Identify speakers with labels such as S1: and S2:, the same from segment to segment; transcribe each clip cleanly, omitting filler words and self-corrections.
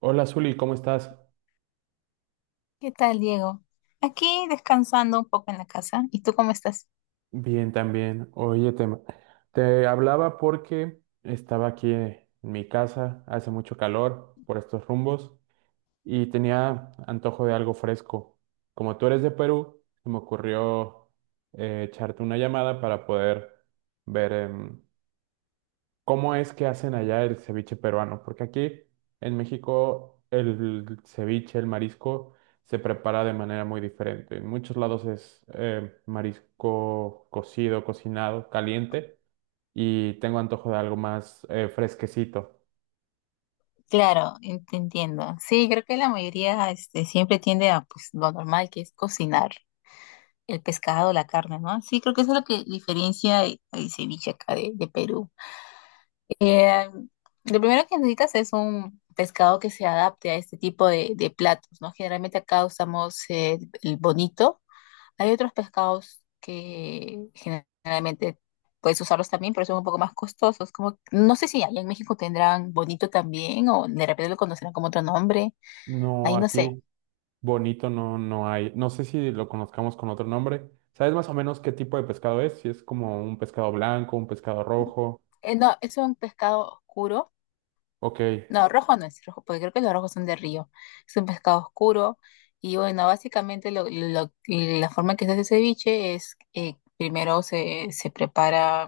S1: Hola, Zuli, ¿cómo estás?
S2: ¿Qué tal, Diego? Aquí descansando un poco en la casa. ¿Y tú cómo estás?
S1: Bien, también. Oye, te hablaba porque estaba aquí en mi casa, hace mucho calor por estos rumbos y tenía antojo de algo fresco. Como tú eres de Perú, se me ocurrió echarte una llamada para poder ver ¿cómo es que hacen allá el ceviche peruano? Porque aquí en México el ceviche, el marisco, se prepara de manera muy diferente. En muchos lados es marisco cocido, cocinado, caliente, y tengo antojo de algo más fresquecito.
S2: Claro, te entiendo. Sí, creo que la mayoría este, siempre tiende a pues, lo normal que es cocinar el pescado, la carne, ¿no? Sí, creo que eso es lo que diferencia el ceviche acá de Perú. Eh, lo primero que necesitas es un pescado que se adapte a este tipo de platos, ¿no? Generalmente acá usamos el bonito. Hay otros pescados que generalmente puedes usarlos también, pero son un poco más costosos. Como, no sé si allá en México tendrán bonito también o de repente lo conocerán como otro nombre.
S1: No,
S2: Ahí no sé.
S1: aquí bonito no, no hay. No sé si lo conozcamos con otro nombre. ¿Sabes más o menos qué tipo de pescado es? ¿Si es como un pescado blanco, un pescado rojo?
S2: No, es un pescado oscuro.
S1: Ok,
S2: No, rojo no es rojo, porque creo que los rojos son de río. Es un pescado oscuro. Y bueno, básicamente la forma en que se hace ceviche es primero se prepara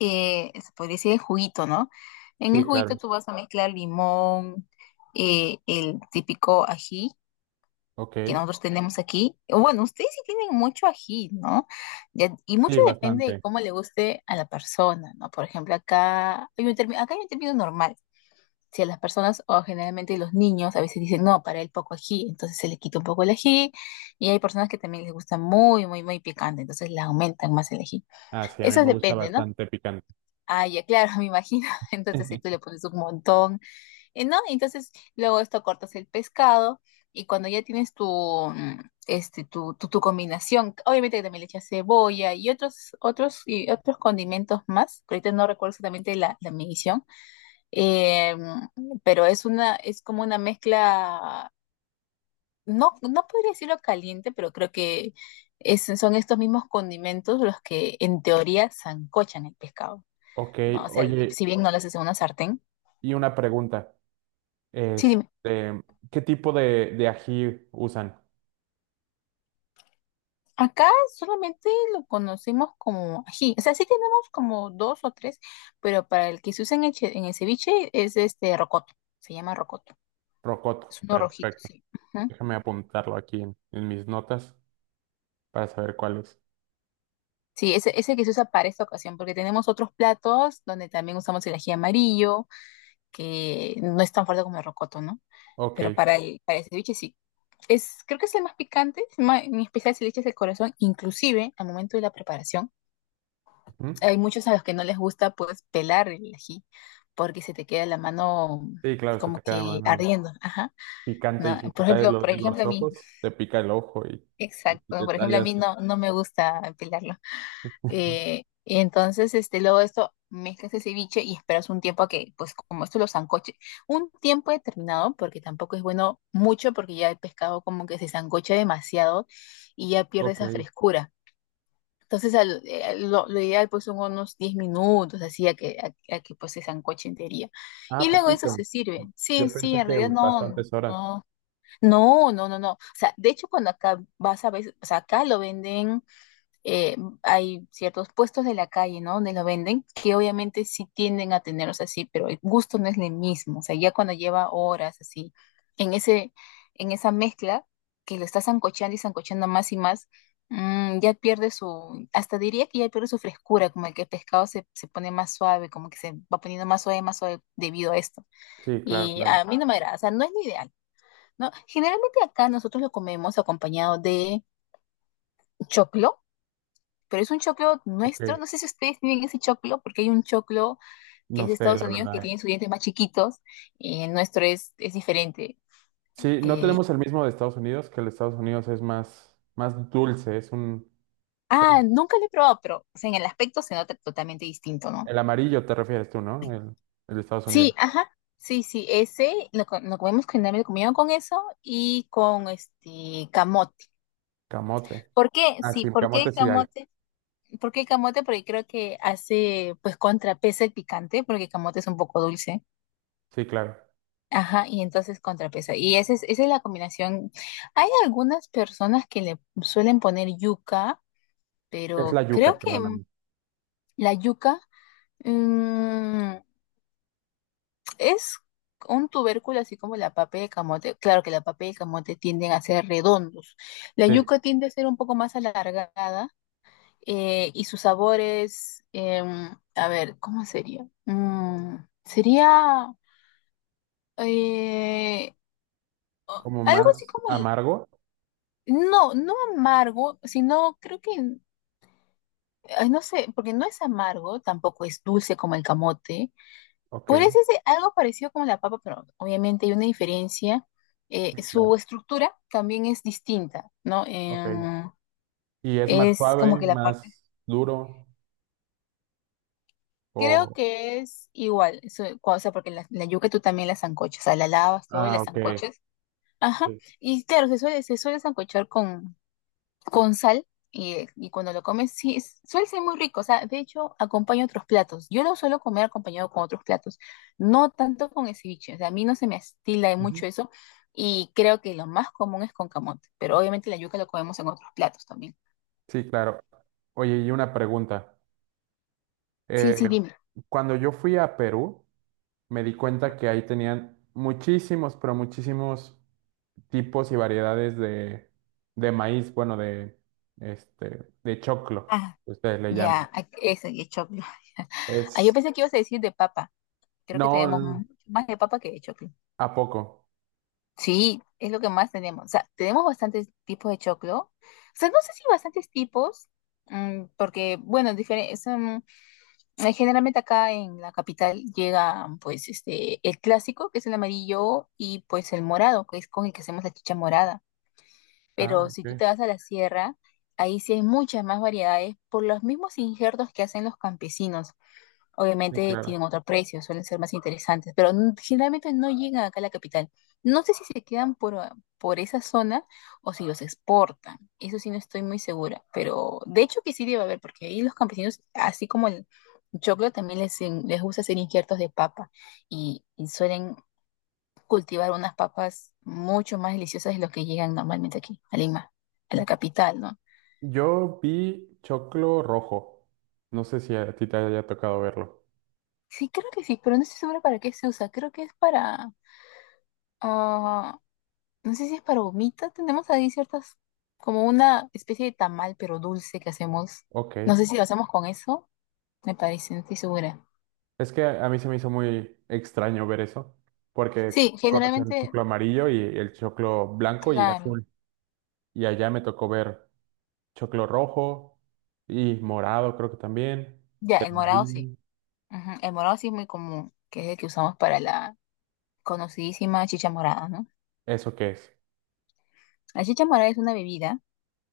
S2: se podría decir el juguito, ¿no? En el
S1: sí,
S2: juguito
S1: claro.
S2: tú vas a mezclar limón, el típico ají
S1: Ok,
S2: que nosotros tenemos aquí. O bueno, ustedes sí tienen mucho ají, ¿no? Y
S1: sí,
S2: mucho depende de
S1: bastante.
S2: cómo le guste a la persona, ¿no? Por ejemplo, acá hay un término, acá hay un término normal. Si a las personas o generalmente los niños a veces dicen, no, para él poco ají, entonces se le quita un poco el ají. Y hay personas que también les gusta muy, muy, muy picante, entonces le aumentan más el ají.
S1: Ah, sí, a mí
S2: Eso
S1: me gusta
S2: depende, ¿no?
S1: bastante picante.
S2: Ah, ya, claro, me imagino. Entonces ahí tú le pones un montón, ¿no? Entonces luego esto cortas el pescado y cuando ya tienes tu, este, tu combinación, obviamente que también le echas cebolla y otros condimentos más. Que Ahorita no recuerdo exactamente la, la medición, pero es una, es como una mezcla, no, no podría decirlo caliente, pero creo que son estos mismos condimentos los que en teoría sancochan el pescado.
S1: Ok,
S2: No, o sea,
S1: oye,
S2: si bien no lo haces en una sartén.
S1: y una pregunta.
S2: Sí, dime.
S1: Este, ¿qué tipo de ají usan?
S2: Acá solamente lo conocemos como ají. O sea, sí tenemos como dos o tres, pero para el que se usa en el, en el ceviche es este rocoto. Se llama rocoto. Es
S1: Rocoto.
S2: uno rojito,
S1: Perfecto.
S2: sí. Ujú.
S1: Déjame apuntarlo aquí en mis notas para saber cuál es.
S2: Sí, ese que se usa para esta ocasión, porque tenemos otros platos donde también usamos el ají amarillo, que no es tan fuerte como el rocoto, ¿no?
S1: Ok.
S2: Pero para el ceviche sí. Es, creo que es el más picante, en especial si le echas el corazón, inclusive al momento de la preparación
S1: Ujú.
S2: hay muchos a los que no les gusta pues pelar el ají porque se te queda la mano
S1: Sí, claro, se
S2: como
S1: te queda a
S2: que
S1: mano
S2: ardiendo, ajá.
S1: picante y
S2: No,
S1: si te tallas
S2: por
S1: en los
S2: ejemplo a mí,
S1: ojos, te pica el ojo y si
S2: exacto,
S1: te
S2: por ejemplo a
S1: tallas.
S2: mí no, no me gusta pelarlo. Y entonces, este, luego de esto, mezclas el ceviche y esperas un tiempo a que, pues como esto lo sancoche, un tiempo determinado, porque tampoco es bueno mucho, porque ya el pescado como que se sancocha demasiado y ya pierde
S1: Ok.
S2: esa frescura. Entonces, lo ideal pues son unos 10 minutos, así a que, a que pues se sancoche entería.
S1: Ah,
S2: Y luego eso
S1: poquito.
S2: se sirve. Sí,
S1: Yo
S2: sí,
S1: pensé
S2: en
S1: que
S2: realidad no,
S1: bastantes horas.
S2: no, no, no, no, no. O sea, de hecho cuando acá vas a ver, o sea, acá lo venden eh, hay ciertos puestos de la calle, ¿no? Donde lo venden, que obviamente sí tienden a tenerlos así, pero el gusto no es el mismo. O sea, ya cuando lleva horas así, en ese, en esa mezcla, que lo está sancochando y sancochando más y más, ya pierde su, hasta diría que ya pierde su frescura, como el que el pescado se pone más suave, como que se va poniendo más suave debido a esto.
S1: Sí, claro,
S2: Y
S1: claro.
S2: a mí no me agrada, o sea, no es lo ideal. ¿No? Generalmente acá nosotros lo comemos acompañado de choclo, pero es un choclo nuestro.
S1: Ok.
S2: No sé si ustedes tienen ese choclo, porque hay un choclo que
S1: No
S2: es de
S1: sé,
S2: Estados
S1: la
S2: Unidos que
S1: verdad.
S2: tiene sus dientes más chiquitos y el nuestro es diferente.
S1: Sí, no
S2: Eh,
S1: tenemos el mismo de Estados Unidos, que el de Estados Unidos es más, más dulce, es un…
S2: ah,
S1: El
S2: nunca lo he probado, pero o sea, en el aspecto se nota totalmente distinto, ¿no?
S1: el amarillo te refieres tú, ¿no? El de Estados Unidos.
S2: Sí, ajá. Sí, sí, ese lo comemos generalmente comido con eso y con este camote.
S1: Camote.
S2: ¿Por qué?
S1: Ah,
S2: Sí,
S1: sí,
S2: ¿por qué
S1: camote
S2: el
S1: sí hay.
S2: camote? ¿Por qué el camote? Porque creo que hace, pues, contrapesa el picante, porque el camote es un poco dulce.
S1: Sí, claro.
S2: Ajá, y entonces contrapesa. Y esa es la combinación. Hay algunas personas que le suelen poner yuca,
S1: Es la
S2: pero
S1: yuca,
S2: creo que
S1: perdóname.
S2: la yuca mm, es un tubérculo así como la papa de camote. Claro que la papa de camote tienden a ser redondos. La
S1: Sí,
S2: yuca tiende a ser un poco más alargada y sus sabores, a ver, ¿cómo sería? Sería eh,
S1: como
S2: algo así
S1: más
S2: como
S1: amargo.
S2: no, no amargo, sino creo que, ay, no sé, porque no es amargo, tampoco es dulce como el camote.
S1: Ok,
S2: Podría decirse algo parecido como la papa, pero obviamente hay una diferencia.
S1: sí, claro.
S2: Su estructura también es distinta, ¿no?
S1: Ok. ¿Y es más
S2: Es como
S1: suave,
S2: que la parte,
S1: más duro?
S2: creo
S1: O…
S2: que es igual, eso, o sea, porque la yuca tú también la sancochas, o sea, la lavas todo y la
S1: Ah, ok.
S2: sancochas. Ajá,
S1: Sí.
S2: y claro, se suele sancochar con sal y cuando lo comes, sí, suele ser muy rico. O sea, de hecho, acompaña otros platos. Yo lo suelo comer acompañado con otros platos, no tanto con el ceviche. O sea, a mí no se me estila de
S1: Ujú.
S2: mucho eso y creo que lo más común es con camote, pero obviamente la yuca lo comemos en otros platos también.
S1: Sí, claro. Oye, y una pregunta.
S2: Sí,
S1: Eh,
S2: sí, dime.
S1: cuando yo fui a Perú, me di cuenta que ahí tenían muchísimos, pero muchísimos tipos y variedades de maíz, bueno, de, este, de choclo,
S2: Ah,
S1: que ustedes le
S2: ya,
S1: llaman.
S2: ese de choclo. Ah, yo
S1: Es,
S2: pensé que ibas a decir de papa. Creo
S1: no,
S2: que tenemos
S1: l-
S2: mucho más de papa que de choclo.
S1: ¿a poco?
S2: Sí, es lo que más tenemos. O sea, tenemos bastantes tipos de choclo. O sea, no sé si bastantes tipos, porque, bueno, generalmente acá en la capital llegan, pues, este, el clásico, que es el amarillo, y pues el morado, que es con el que hacemos la chicha morada.
S1: Ah,
S2: Pero si tú
S1: ok,
S2: te vas a la sierra, ahí sí hay muchas más variedades por los mismos injertos que hacen los campesinos.
S1: sí,
S2: Obviamente
S1: claro.
S2: tienen otro precio, suelen ser más interesantes, pero generalmente no llegan acá a la capital. No sé si se quedan por, ah, por esa zona o si los exportan. Eso sí no estoy muy segura, pero de hecho que sí debe haber, porque ahí los campesinos, así como el choclo, también les gusta hacer injertos de papa y suelen cultivar unas papas mucho más deliciosas de lo que llegan normalmente aquí, a Lima, a la capital, ¿no?
S1: Yo vi choclo rojo. No sé si a ti te haya tocado verlo.
S2: Sí, creo que sí, pero no estoy segura para qué se usa. Creo que es para... ah, no sé si es para humita, tenemos ahí ciertas, como una especie de tamal, pero dulce que hacemos. No
S1: Ok.
S2: sé si lo hacemos con eso, me parece, no estoy segura.
S1: Es que a mí se me hizo muy extraño ver eso, porque
S2: Sí,
S1: conocen el
S2: generalmente,
S1: choclo amarillo y el choclo blanco y
S2: la,
S1: azul. Y allá me tocó ver choclo rojo y morado, creo que también.
S2: ya,
S1: El
S2: el morado sí.
S1: amarillo.
S2: Ujú, el morado sí es muy común, que es el que usamos para la conocidísima chicha morada, ¿no?
S1: ¿Eso qué es?
S2: La chicha morada es una bebida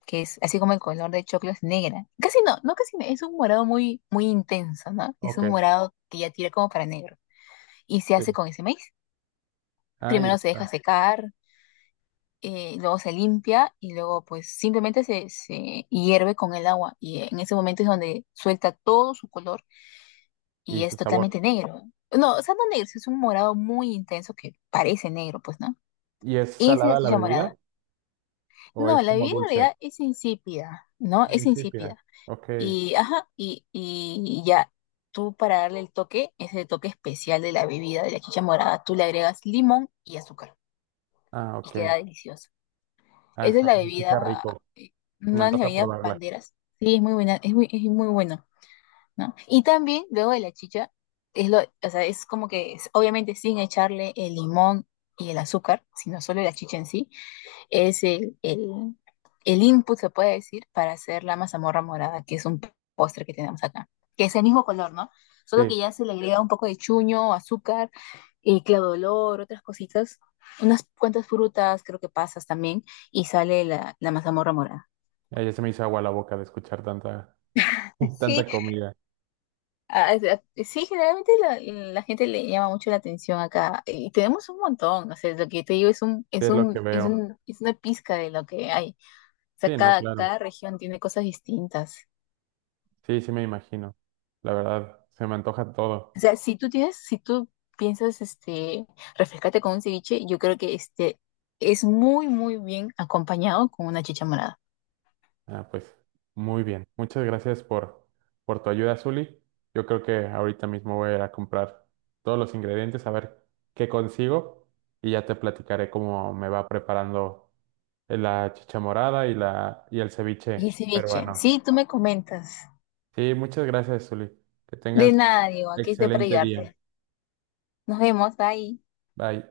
S2: que es así como el color de choclo es negra. Casi no, no casi, no, es un morado muy, muy intenso, ¿no? Es
S1: Ok,
S2: un morado que ya tira como para negro. Y se hace
S1: sí.
S2: con ese maíz.
S1: Ahí
S2: Primero se
S1: está.
S2: deja secar, luego se limpia y luego pues simplemente se hierve con el agua y en ese momento es donde suelta todo su color y
S1: Y su
S2: es
S1: sabor.
S2: totalmente negro. No, o sea, no negro, sí es un morado muy intenso que parece negro, pues, ¿no?
S1: ¿Y es
S2: Y esa es la
S1: salada la
S2: chicha
S1: bebida
S2: morada.
S1: o
S2: No,
S1: es
S2: la
S1: como
S2: bebida en
S1: dulce?
S2: realidad es insípida, ¿no?
S1: Ah,
S2: Es
S1: insípida.
S2: insípida.
S1: Ok.
S2: Y, ajá, y ya, tú para darle el toque, ese toque especial de la bebida, de la chicha morada, tú le agregas limón y azúcar
S1: Ah,
S2: y
S1: ok.
S2: queda delicioso.
S1: Ah,
S2: Esa es
S1: eso,
S2: la
S1: se
S2: bebida,
S1: escucha rico.
S2: eh,
S1: Se me
S2: una de las
S1: antoja
S2: bebidas
S1: probarla.
S2: banderas. Sí, es muy buena, es muy bueno, ¿no? Y también, luego de la chicha, o sea, es como que, obviamente sin echarle el limón y el azúcar, sino solo la chicha en sí, es el input, se puede decir, para hacer la mazamorra morada, que es un postre que tenemos acá, que es el mismo color, ¿no? Solo
S1: Sí.
S2: que ya se le agrega un poco de chuño, azúcar, y claudolor, otras cositas, unas cuantas frutas, creo que pasas también, y sale la mazamorra morada.
S1: Ah, ya se me hizo agua la boca de escuchar tanta,
S2: Sí,
S1: tanta comida.
S2: ah, sí, generalmente la gente le llama mucho la atención acá y tenemos un montón, o sea, lo que te digo es
S1: Sí, es lo que veo.
S2: es una pizca de lo que hay. O sea,
S1: Sí, no, claro.
S2: cada región tiene cosas distintas.
S1: Sí, sí me imagino. La verdad, se me antoja todo.
S2: O sea, si tú tienes, si tú piensas, este, refrescarte con un ceviche, yo creo que este es muy, muy bien acompañado con una chicha morada.
S1: Ah, pues muy bien. Muchas gracias por tu ayuda, Zuli. Yo creo que ahorita mismo voy a ir a comprar todos los ingredientes, a ver qué consigo y ya te platicaré cómo me va preparando la chicha morada y, la, y el
S2: Y el
S1: ceviche
S2: ceviche,
S1: peruano.
S2: sí, tú me comentas.
S1: Sí, muchas gracias, Zuli. Que
S2: De
S1: tengas
S2: nada, Diego, aquí estoy para
S1: excelente día.
S2: ayudarte. Nos vemos, bye.
S1: Bye.